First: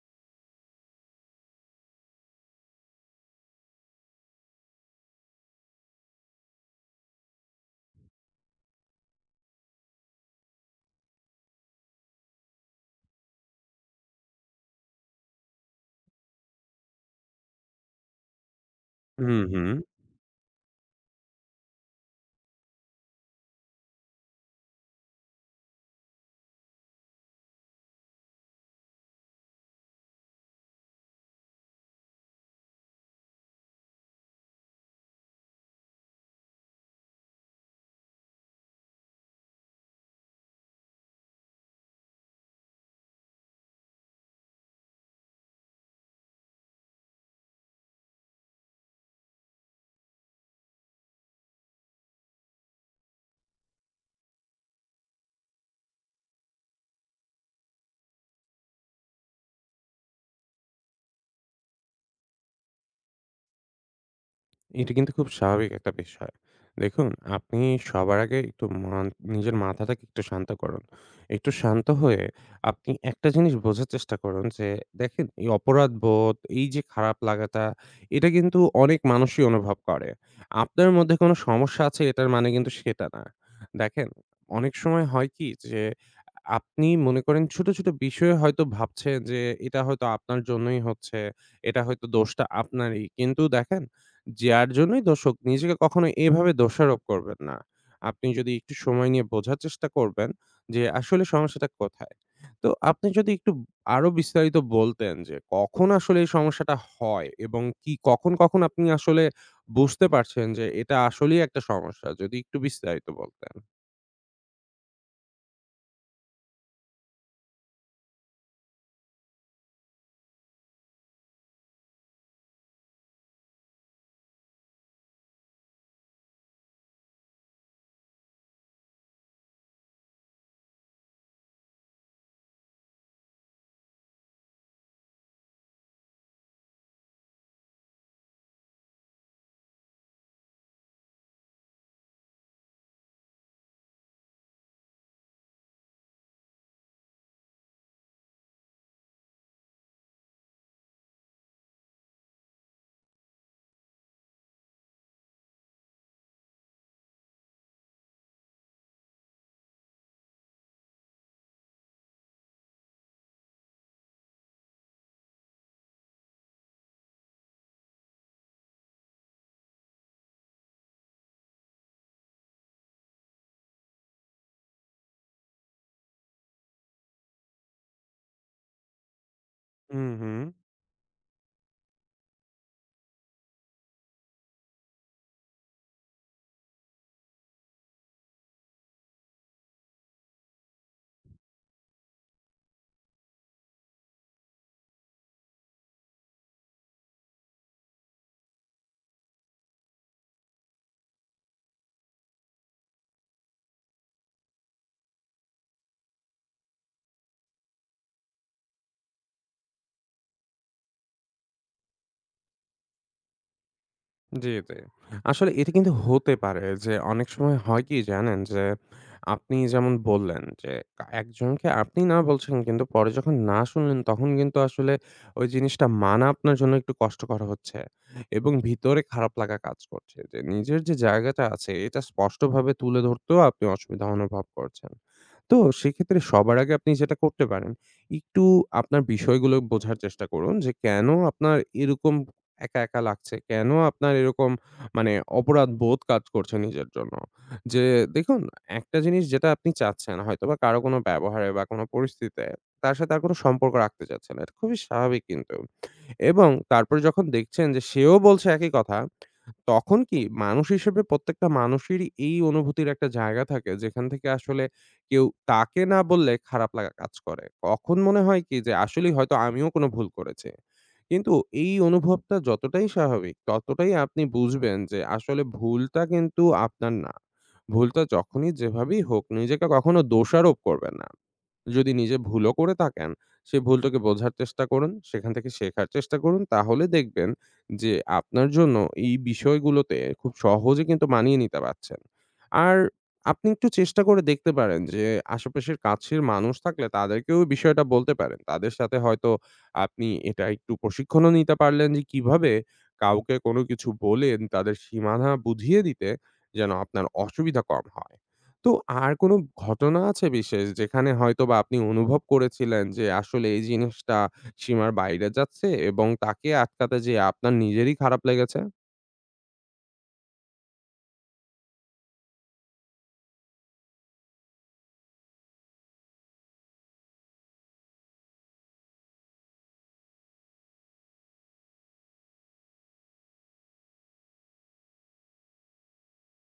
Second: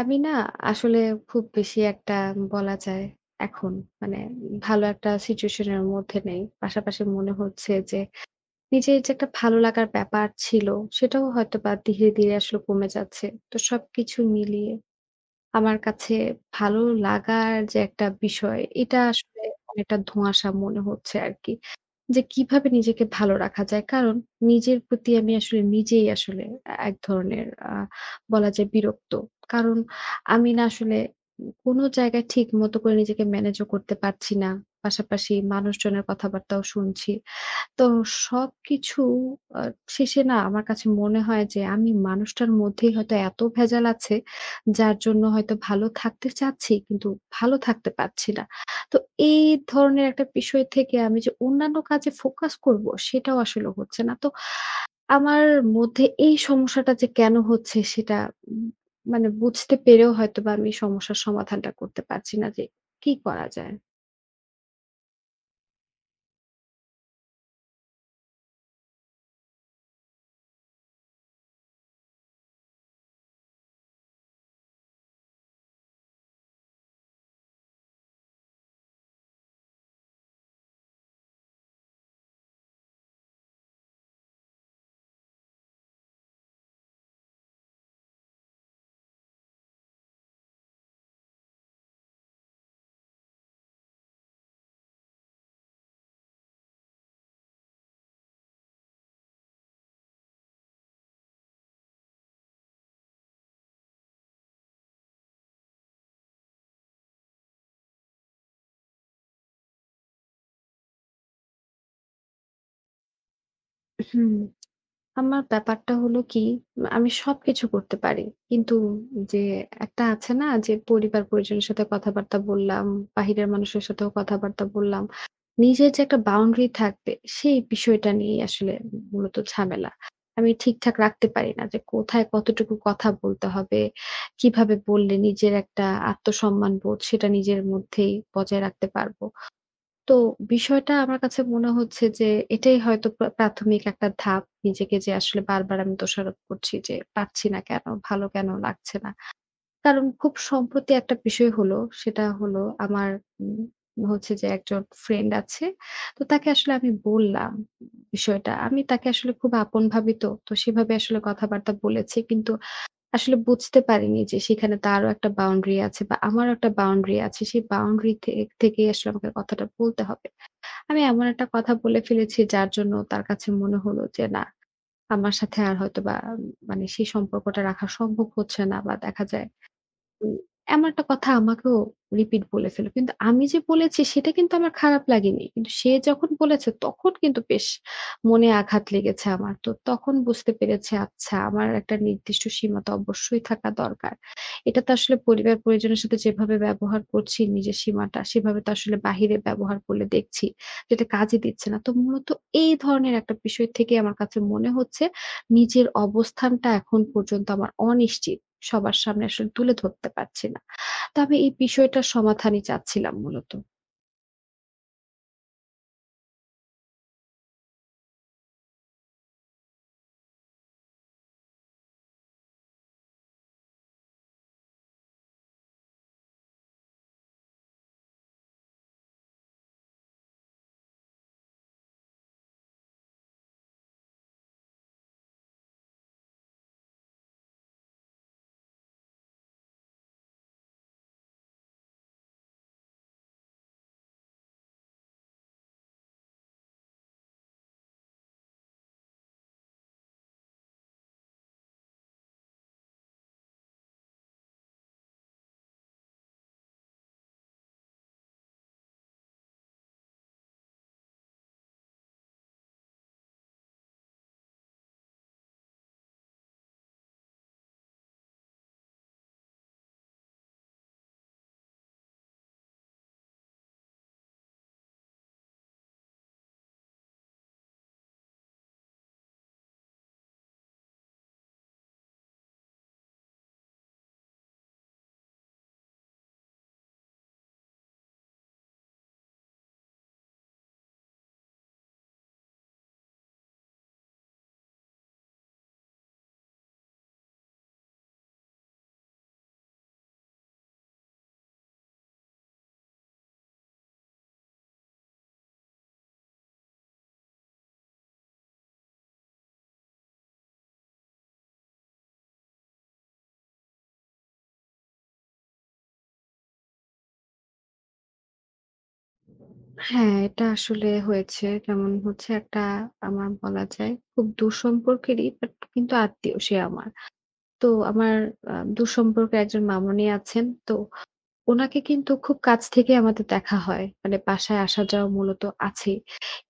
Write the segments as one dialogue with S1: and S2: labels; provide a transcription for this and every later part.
S1: আমি না আসলে খুব বেশি একটা বলা যায় এখন মানে ভালো একটা সিচুয়েশন এর মধ্যে নেই। পাশাপাশি মনে হচ্ছে যে নিজের যে একটা ভালো লাগার ব্যাপার ছিল সেটাও হয়তোবা ধীরে, ধীরে আসলে কমে যাচ্ছে। তো সবকিছু মিলিয়ে আমার কাছে ভালো লাগার যে একটা বিষয় এটা
S2: হুম,
S1: আসলে
S2: হুম।
S1: অনেকটা ধোঁয়াশা মনে হচ্ছে আরকি। যে কিভাবে নিজেকে ভালো রাখা যায়। কারণ নিজের প্রতি আমি আসলে নিজেই আসলে এক ধরনের বলা যায় বিরক্ত। কারণ আমি না আসলে কোনো জায়গায় ঠিক মতো করে নিজেকে ম্যানেজও করতে পারছি না। পাশাপাশি মানুষজনের কথাবার্তাও শুনছি। তো সবকিছু আ শেষে না আমার কাছে মনে হয় যে আমি মানুষটার মধ্যেই হয়তো এত ভেজাল আছে, যার জন্য হয়তো ভালো থাকতে চাচ্ছি কিন্তু ভালো থাকতে পারছি না। তো এই ধরনের একটা বিষয় থেকে আমি যে অন্যান্য কাজে ফোকাস করব সেটাও আসলে হচ্ছে না। তো আমার মধ্যে এই সমস্যাটা যে কেন হচ্ছে সেটা উম মানে বুঝতে পেরেও হয়তোবা আমি সমস্যার সমাধানটা করতে পারছি না যে কি করা যায়?
S2: এটা কিন্তু খুব স্বাভাবিক একটা বিষয়। দেখুন, আপনি সবার আগে একটু নিজের মাথাটাকে একটু শান্ত করুন। একটু শান্ত হয়ে আপনি একটা জিনিস বোঝার চেষ্টা করুন যে, দেখেন এই অপরাধবোধ, এই যে খারাপ লাগাটা, এটা কিন্তু অনেক মানুষই অনুভব করে। আপনার মধ্যে কোনো সমস্যা আছে এটার মানে কিন্তু সেটা না। দেখেন, অনেক সময় হয় কি যে, আপনি মনে করেন ছোট, ছোট বিষয়ে হয়তো ভাবছেন যে, এটা হয়তো আপনার জন্যই হচ্ছে, এটা হয়তো দোষটা আপনারই। কিন্তু দেখেন যার জন্যই নিজেকে কখনো এভাবে দোষারোপ করবেন না। আপনি যদি একটু সময় নিয়ে বোঝার চেষ্টা করবেন যে আসলে সমস্যাটা কোথায়? তো আপনি যদি একটু আরো বিস্তারিত বলতেন যে কখন আসলে এই সমস্যাটা হয় এবং কি কখন, কখন আপনি আসলে বুঝতে পারছেন যে এটা আসলেই একটা সমস্যা? যদি একটু বিস্তারিত বলতেন।
S1: হুম। আমার ব্যাপারটা হলো কি, আমি সবকিছু করতে পারি। কিন্তু যে একটা আছে না যে পরিবার-পরিজনের সাথে কথাবার্তা বললাম, বাহিরের মানুষের সাথেও কথাবার্তা বললাম। নিজের যে একটা বাউন্ডারি থাকবে, সেই বিষয়টা নিয়েই আসলে মূলত ঝামেলা। আমি ঠিকঠাক রাখতে পারি না যে কোথায় কতটুকু কথা বলতে হবে, কিভাবে বললে নিজের একটা আত্মসম্মানবোধ সেটা নিজের মধ্যেই বজায় রাখতে পারব। তো বিষয়টা আমার কাছে মনে হচ্ছে যে এটাই হয়তো প্রাথমিক একটা ধাপ। নিজেকে যে আসলে বারবার আমি দোষারোপ করছি যে পারছি না কেন, ভালো কেন লাগছে না। কারণ খুব সম্প্রতি একটা বিষয় হলো, সেটা হলো আমার উম হচ্ছে যে একজন ফ্রেন্ড আছে। তো তাকে আসলে আমি বললাম বিষয়টা। আমি তাকে আসলে খুব আপন ভাবি তো। তো সেভাবে আসলে কথাবার্তা বলেছি। কিন্তু আসলে বুঝতে পারিনি যে সেখানে তারও একটা বাউন্ডারি আছে বা আমারও একটা বাউন্ডারি আছে। সেই বাউন্ডারি থেকেই আসলে আমাকে কথাটা বলতে হবে। আমি এমন একটা কথা বলে ফেলেছি যার জন্য তার কাছে মনে হলো যে না, আমার সাথে আর হয়তোবা মানে সেই সম্পর্কটা রাখা সম্ভব হচ্ছে না বা দেখা যায়
S2: হুম,
S1: উম
S2: হুম।
S1: এমন একটা কথা আমাকেও রিপিট বলেছিল। কিন্তু আমি যে বলেছি সেটা কিন্তু আমার খারাপ লাগেনি। কিন্তু সে যখন বলেছে তখন কিন্তু বেশ মনে আঘাত লেগেছে আমার। তো তখন বুঝতে পেরেছি আচ্ছা আমার একটা নির্দিষ্ট সীমা তো অবশ্যই থাকা দরকার। এটা তো আসলে পরিবার পরিজনের সাথে যেভাবে ব্যবহার করছি নিজের সীমাটা সেভাবে তো আসলে বাহিরে ব্যবহার করলে দেখছি যেটা কাজে দিচ্ছে না। তো মূলত এই ধরনের একটা বিষয় থেকে আমার কাছে মনে হচ্ছে নিজের অবস্থানটা এখন পর্যন্ত আমার অনিশ্চিত। সবার সামনে আসলে তুলে ধরতে পারছি না। তো আমি এই বিষয়টার সমাধানই চাচ্ছিলাম মূলত।
S2: জি, জি। আসলে এটা কিন্তু হতে পারে যে অনেক সময় হয় কি জানেন? যে আপনি যেমন বললেন যে একজনকে আপনি না বলছেন কিন্তু পরে যখন না শুনলেন তখন কিন্তু আসলে ওই জিনিসটা মানা আপনার জন্য একটু কষ্টকর হচ্ছে এবং ভিতরে খারাপ লাগা কাজ করছে। যে নিজের যে জায়গাটা আছে এটা স্পষ্টভাবে তুলে ধরতেও আপনি অসুবিধা অনুভব করছেন। তো সেক্ষেত্রে সবার আগে আপনি যেটা করতে পারেন, একটু আপনার বিষয়গুলো বোঝার চেষ্টা করুন যে কেন আপনার এরকম একা, একা লাগছে। কেন আপনার এরকম মানে অপরাধবোধ কাজ করছে নিজের জন্য? যে দেখুন, একটা জিনিস যেটা আপনি চাচ্ছেন হয়তোবা কারো কোনো ব্যবহারে বা কোনো পরিস্থিতিতে তার সাথে আর কোনো সম্পর্ক রাখতে চাচ্ছে না। এটা খুবই স্বাভাবিক কিন্তু। এবং তারপরে যখন দেখছেন যে সেও বলছে একই কথা, তখন কি মানুষ হিসেবে প্রত্যেকটা মানুষেরই এই অনুভূতির একটা জায়গা থাকে যেখান থেকে আসলে কেউ তাকে না বললে খারাপ লাগা কাজ করে। কখন মনে হয় কি যে আসলেই হয়তো আমিও কোনো ভুল করেছি। কিন্তু এই অনুভবটা যতটাই স্বাভাবিক, ততটাই আপনি বুঝবেন যে আসলে ভুলটা কিন্তু আপনার না। ভুলটা যখনই যেভাবেই হোক, নিজেকে কখনো দোষারোপ করবেন না। যদি নিজে ভুলও করে থাকেন, সেই ভুলটাকে বোঝার চেষ্টা করুন। সেখান থেকে শেখার চেষ্টা করুন। তাহলে দেখবেন যে আপনার জন্য এই বিষয়গুলোতে খুব সহজে কিন্তু মানিয়ে নিতে পারছেন। আর আপনি একটু চেষ্টা করে দেখতে পারেন যে আশেপাশের কাছের মানুষ থাকলে তাদেরকেও এই বিষয়টা বলতে পারেন। তাদের সাথে হয়তো আপনি এটা একটু প্রশিক্ষণও নিতে পারলেন যে কিভাবে কাউকে কোনো কিছু বলে তাদের সীমানা বুঝিয়ে দিতে যেন আপনার অসুবিধা কম হয়। তো আর কোনো ঘটনা আছে বিশেষ যেখানে হয়তোবা আপনি অনুভব করেছিলেন যে আসলে এই জিনিসটা সীমার বাইরে যাচ্ছে এবং তাকে আটকাতে যেয়ে আপনার নিজেরই খারাপ লেগেছে?
S1: হ্যাঁ, এটা আসলে হয়েছে। যেমন হচ্ছে একটা আমার বলা যায় খুব দূরসম্পর্কেরই বাট কিন্তু আত্মীয় সে আমার। তো আমার দূরসম্পর্কের একজন মামুনি আছেন। তো উনাকে কিন্তু খুব কাছ থেকে আমাদের দেখা হয়। মানে বাসায় আসা যাওয়া মূলত আছেই।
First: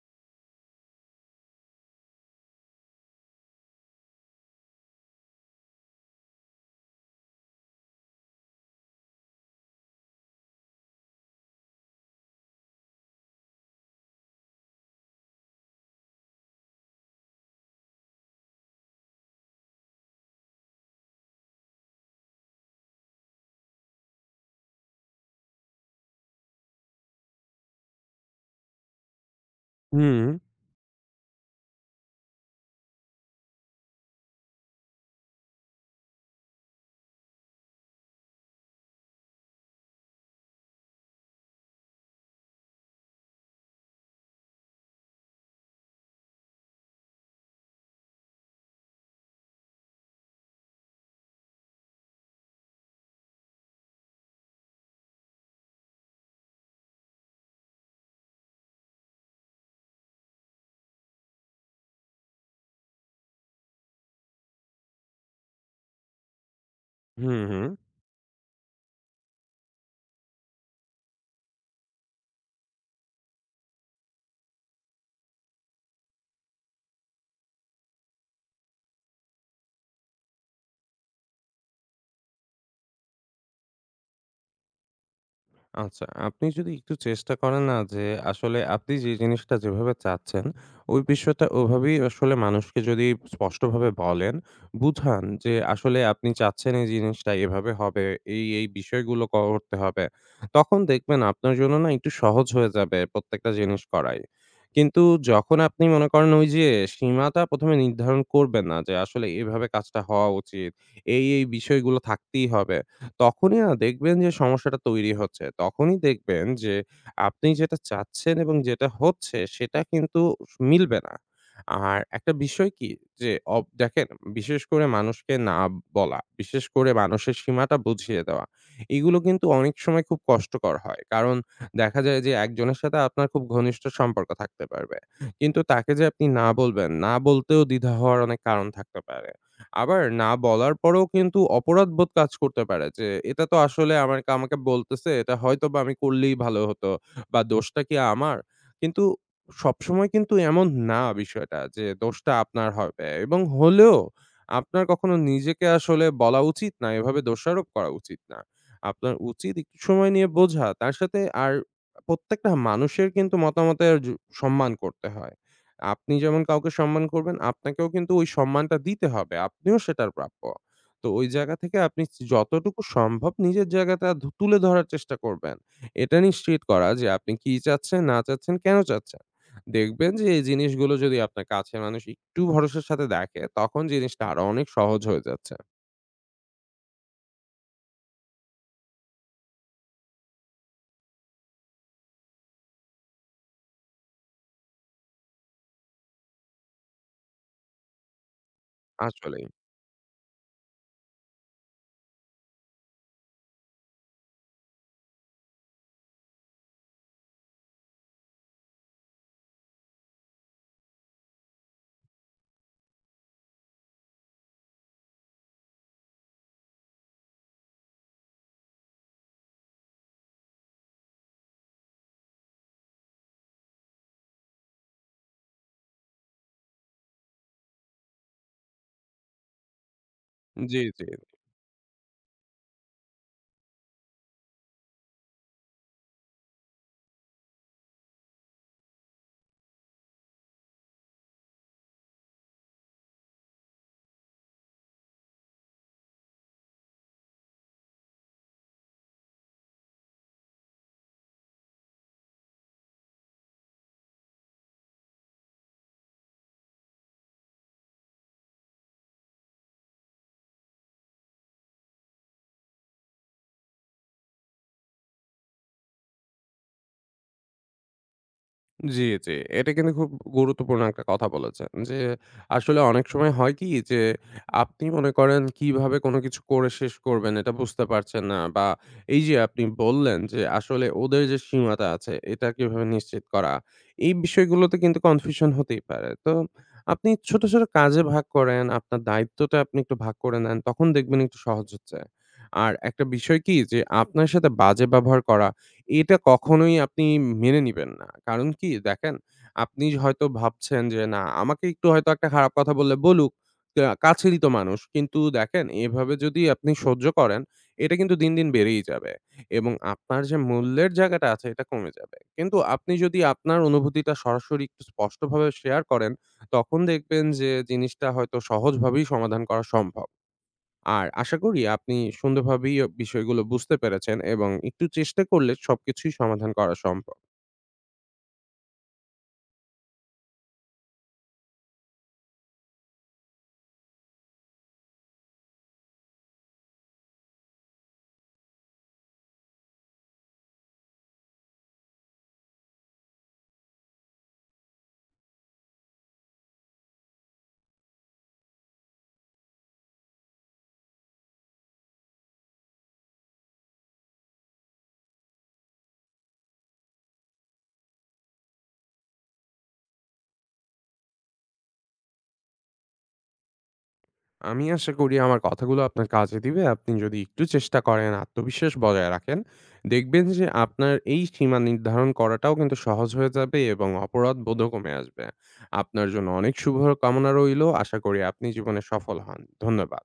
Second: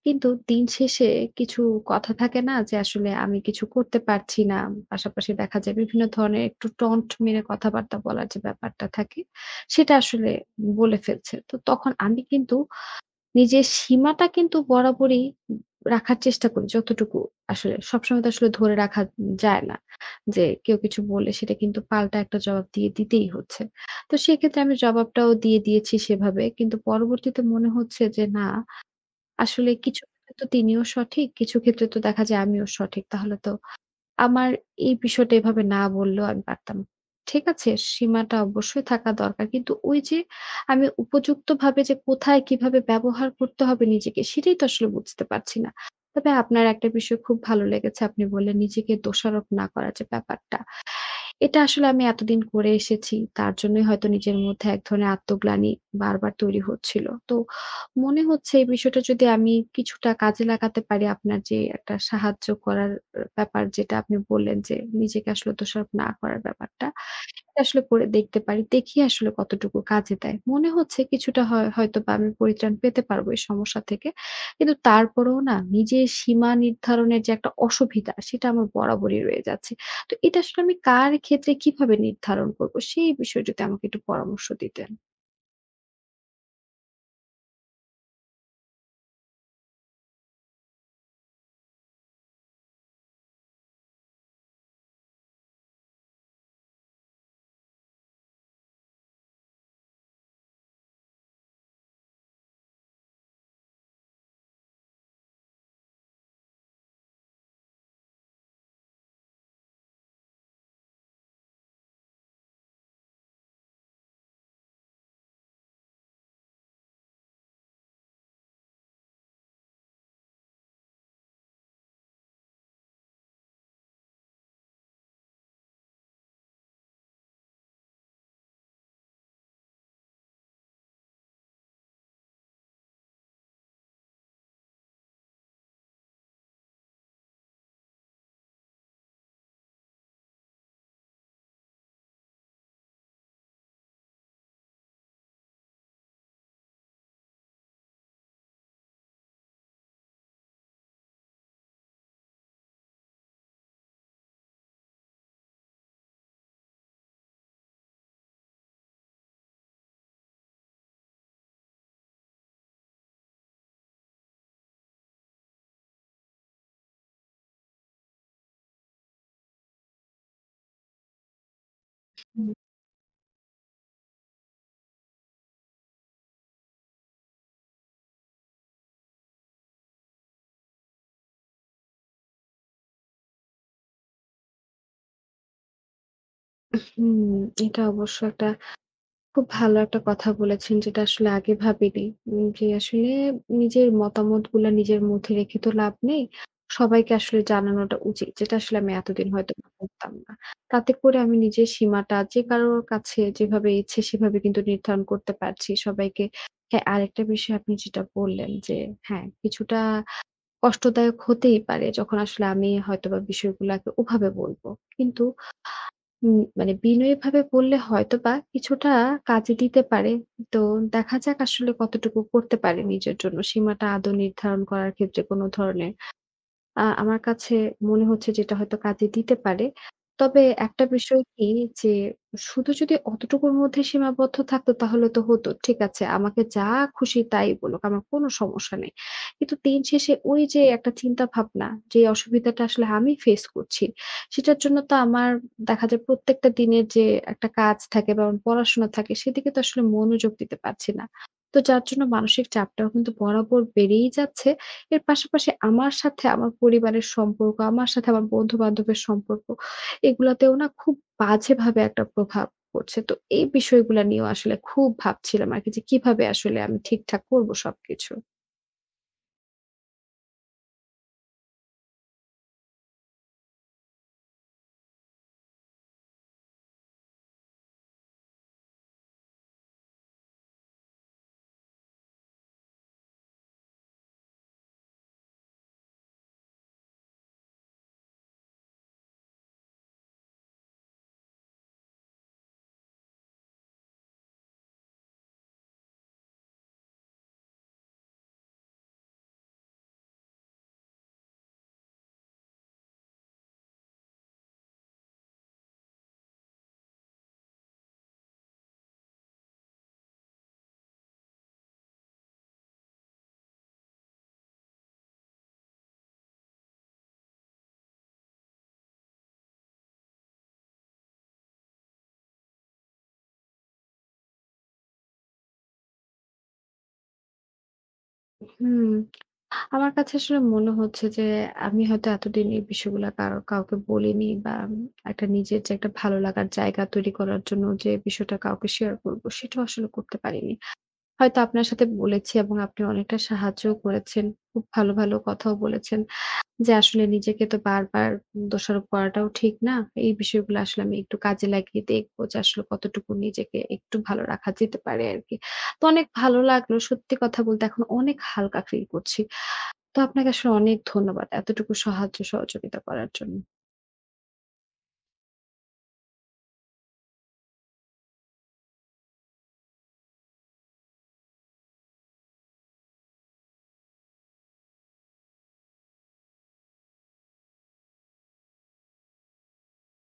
S1: কিন্তু দিন শেষে কিছু কথা থাকে না যে আসলে আমি কিছু করতে পারছি না। পাশাপাশি দেখা যায় বিভিন্ন ধরনের একটু টন্ট মেরে কথাবার্তা বলার যে ব্যাপারটা থাকে, সেটা আসলে বলে ফেলছে। তো তখন আমি কিন্তু নিজের সীমাটা কিন্তু বরাবরই উ রাখার চেষ্টা করি যতটুকু আসলে। সবসময় তো আসলে ধরে রাখা যায় না। যে কেউ কিছু বললে সেটা কিন্তু পাল্টা একটা জবাব দিয়ে দিতেই হচ্ছে। তো সেক্ষেত্রে আমি জবাবটাও দিয়ে দিয়েছি সেভাবে। কিন্তু পরবর্তীতে মনে হচ্ছে যে না আসলে কিছু
S2: হুম,
S1: ক্ষেত্রে তো তিনিও সঠিক, কিছু ক্ষেত্রে তো দেখা যায় আমিও সঠিক। তাহলে তো আমার এই বিষয়টা এভাবে না বললেও আমি পারতাম। ঠিক আছে, সীমাটা অবশ্যই থাকা দরকার। কিন্তু ওই যে আমি উপযুক্তভাবে যে কোথায় কিভাবে ব্যবহার করতে হবে নিজেকে সেটাই তো আসলে বুঝতে পারছি না। তবে আপনার একটা বিষয় খুব ভালো লেগেছে। আপনি বললেন নিজেকে দোষারোপ না করার যে ব্যাপারটা। এটা আসলে আমি এতদিন করে এসেছি। তার জন্যই হয়তো নিজের মধ্যে এক ধরনের আত্মগ্লানি বারবার তৈরি হচ্ছিল। তো মনে হচ্ছে এই বিষয়টা যদি আমি কিছুটা কাজে লাগাতে পারি আপনার যে একটা সাহায্য করার ব্যাপার যেটা আপনি বললেন যে নিজেকে আসলে দোষারোপ না করার ব্যাপারটা।
S2: হুম,
S1: এটা
S2: হুম।
S1: আসলে করে দেখতে পারি। দেখি আসলে কতটুকু কাজে দেয়। মনে হচ্ছে কিছুটা হয় হয়তোবা আমি পরিত্রাণ পেতে পারবো এই সমস্যা থেকে। কিন্তু তারপরেও না নিজের সীমা নির্ধারণের যে একটা অসুবিধা সেটা আমার বরাবরই রয়ে যাচ্ছে। তো এটা আসলে আমি কার ক্ষেত্রে কিভাবে নির্ধারণ করব? সেই বিষয়ে যদি আমাকে একটু পরামর্শ দিতেন।
S2: আচ্ছা, আপনি যদি একটু চেষ্টা করেন না যে আসলে আপনি যে জিনিসটা যেভাবে চাচ্ছেন, ওই বিষয়টা ওভাবেই আসলে মানুষকে যদি স্পষ্টভাবে বলেন, বুঝান যে আসলে আপনি চাচ্ছেন এই জিনিসটা এভাবে হবে, এই, এই বিষয়গুলো করতে হবে। তখন দেখবেন আপনার জন্য না একটু সহজ হয়ে যাবে প্রত্যেকটা জিনিস করাই। কিন্তু যখন আপনি মনে করেন ওই যে সীমাটা ১ম এ নির্ধারণ করবেন না যে আসলে এভাবে কাজটা হওয়া উচিত। এই, এই বিষয়গুলো থাকতেই হবে। তখনই না দেখবেন যে সমস্যাটা তৈরি হচ্ছে। তখনই দেখবেন যে আপনি যেটা চাচ্ছেন এবং যেটা হচ্ছে সেটা কিন্তু মিলবে না। আর একটা বিষয় কি যে দেখেন বিশেষ করে মানুষকে না বলা, বিশেষ করে মানুষের সীমাটা বুঝিয়ে দেওয়া। এগুলো কিন্তু অনেক সময় খুব কষ্টকর হয়। কারণ দেখা যায় যে একজনের সাথে আপনার খুব ঘনিষ্ঠ সম্পর্ক থাকতে পারবে। কিন্তু তাকে যে আপনি না বলবেন, না বলতেও দ্বিধা হওয়ার অনেক কারণ থাকতে পারে। আবার না বলার পরেও কিন্তু অপরাধবোধ কাজ করতে পারে যে, এটা তো আসলে আমার আমাকে বলতেছে, এটা হয়তোবা আমি করলেই ভালো হতো বা দোষটা কি আমার? কিন্তু সবসময় কিন্তু এমন না বিষয়টা যে, দোষটা আপনার হবে এবং হলেও আপনার কখনো নিজেকে আসলে বলা উচিত না, এভাবে দোষারোপ করা উচিত না। আপনার উচিত একটু সময় নিয়ে বোঝা। তার সাথে আর প্রত্যেকটা মানুষের কিন্তু মতামতের সম্মান করতে হয়। আপনি যেমন কাউকে সম্মান করবেন, আপনাকেও কিন্তু ওই সম্মানটা দিতে হবে। আপনিও সেটার প্রাপ্য। তো ওই জায়গা থেকে আপনি
S1: হুম।
S2: যতটুকু সম্ভব নিজের জায়গাটা তুলে ধরার চেষ্টা করবেন। এটা নিশ্চিত করা যে আপনি কি চাচ্ছেন, না চাচ্ছেন, কেন চাচ্ছেন। দেখবেন যে এই জিনিসগুলো যদি আপনার কাছের মানুষ একটু ভরসার সাথে দেখে, তখন জিনিসটা আরো অনেক সহজ হয়ে যাচ্ছে।
S1: হুম, এটা অবশ্য একটা খুব ভালো একটা কথা বলেছেন যেটা আসলে আগে ভাবিনি। যে আসলে নিজের মতামতগুলা নিজের মধ্যে রেখে তো লাভ নেই। সবাইকে আসলে জানানোটা উচিত। যেটা আসলে আমি এতদিন
S2: আসলেই।
S1: হয়তো বা করতাম না। তাতে করে আমি নিজের সীমাটা যে কারোর কাছে যেভাবে ইচ্ছে সেভাবে কিন্তু নির্ধারণ করতে পারছি সবাইকে। হ্যাঁ, আরেকটা বিষয় আপনি যেটা বললেন যে হ্যাঁ, কিছুটা কষ্টদায়ক হতেই পারে যখন আসলে আমি হয়তোবা বিষয়গুলাকে ওভাবে বলব। কিন্তু মানে বিনয়ীভাবে বললে হয়তোবা কিছুটা কাজে দিতে পারে। তো দেখা যাক আসলে কতটুকু করতে পারি নিজের জন্য। সীমাটা আদৌ নির্ধারণ করার ক্ষেত্রে কোন ধরনের আমার কাছে মনে হচ্ছে যে এটা হয়তো কাজে দিতে পারে। তবে
S2: জি,
S1: একটা
S2: জি।
S1: বিষয় কি যে শুধু যদি অতটুকুর মধ্যে সীমাবদ্ধ থাকতো তাহলে তো হতো। ঠিক আছে আমাকে যা খুশি তাই বলুক, আমার কোনো সমস্যা নেই। কিন্তু দিন শেষে ওই যে একটা চিন্তা ভাবনা যে অসুবিধাটা আসলে আমি ফেস করছি, সেটার জন্য তো আমার দেখা যায় প্রত্যেকটা দিনের যে একটা কাজ থাকে বা আমার পড়াশোনা থাকে সেদিকে তো আসলে মনোযোগ দিতে পারছি না। তো যার জন্য মানসিক চাপটাও কিন্তু বরাবর বেড়েই যাচ্ছে। এর পাশাপাশি আমার সাথে আমার পরিবারের সম্পর্ক, আমার সাথে আমার বন্ধু-বান্ধবের সম্পর্ক, এগুলাতেও না খুব বাজেভাবে একটা প্রভাব পড়ছে। তো এই বিষয়গুলা নিয়েও আসলে খুব ভাবছিলাম আরকি যে কিভাবে আসলে আমি ঠিকঠাক করব সবকিছু।
S2: জি, জি। এটা কিন্তু খুব গুরুত্বপূর্ণ একটা কথা বলেছেন যে, আসলে অনেক সময় হয় কি যে, আপনি মনে করেন কিভাবে কোনো কিছু করে শেষ করবেন এটা বুঝতে পারছেন না বা এই যে আপনি বললেন যে, আসলে ওদের যে সীমাটা আছে এটা কিভাবে নিশ্চিত করা। এই বিষয়গুলোতে কিন্তু কনফিউশন হতেই পারে। তো আপনি ছোট, ছোট কাজে ভাগ করেন, আপনার দায়িত্বটা আপনি একটু ভাগ করে নেন। তখন দেখবেন একটু সহজ হচ্ছে। আর একটা বিষয় কি যে, আপনার সাথে বাজে ব্যবহার করা এটা কখনোই আপনি মেনে নিবেন না। কারণ কি? দেখেন, আপনি হয়তো ভাবছেন যে, "না, আমাকে একটু হয়তো একটা খারাপ কথা বললে বলুক। কাছেরই তো মানুষ।" কিন্তু দেখেন, এভাবে যদি আপনি সহ্য করেন, এটা কিন্তু দিন, দিন বেড়েই যাবে এবং আপনার যে মূল্যের জায়গাটা আছে, এটা কমে যাবে। কিন্তু আপনি যদি আপনার অনুভূতিটা সরাসরি একটু স্পষ্টভাবে শেয়ার করেন, তখন দেখবেন যে জিনিসটা হয়তো সহজভাবেই সমাধান করা সম্ভব। আর আশা করি আপনি সুন্দরভাবেই বিষয়গুলো বুঝতে পেরেছেন এবং একটু চেষ্টা করলে সবকিছুই সমাধান করা সম্ভব।
S1: হুম, আমার কাছে আসলে মনে হচ্ছে যে আমি হয়তো এতদিন এই বিষয়গুলা কারো কাউকে বলিনি বা একটা নিজের যে একটা ভালো লাগার জায়গা তৈরি করার জন্য যে বিষয়টা কাউকে শেয়ার করব, সেটাও আসলে করতে পারিনি। হয়তো আপনার সাথে বলেছি এবং আপনি অনেকটা সাহায্যও করেছেন। খুব ভালো, ভালো কথাও বলেছেন যে আসলে নিজেকে তো বারবার দোষারোপ করাটাও ঠিক না। এই বিষয়গুলো আসলে আমি একটু কাজে লাগিয়ে দেখব যে আসলে কতটুকু নিজেকে একটু ভালো রাখা যেতে পারে আরকি। তো অনেক ভালো লাগলো। সত্যি কথা বলতে এখন অনেক হালকা ফিল করছি। তো আপনাকে আসলে অনেক ধন্যবাদ এতটুকু সাহায্য সহযোগিতা করার জন্য।
S2: আমি আশা করি আমার কথাগুলো আপনার কাজে দিবে। আপনি যদি একটু চেষ্টা করেন, আত্মবিশ্বাস বজায় রাখেন, দেখবেন যে আপনার এই সীমা নির্ধারণ করাটাও কিন্তু সহজ হয়ে যাবে এবং অপরাধবোধও কমে আসবে। আপনার জন্য অনেক শুভকামনা রইলো। আশা করি আপনি জীবনে সফল হন। ধন্যবাদ।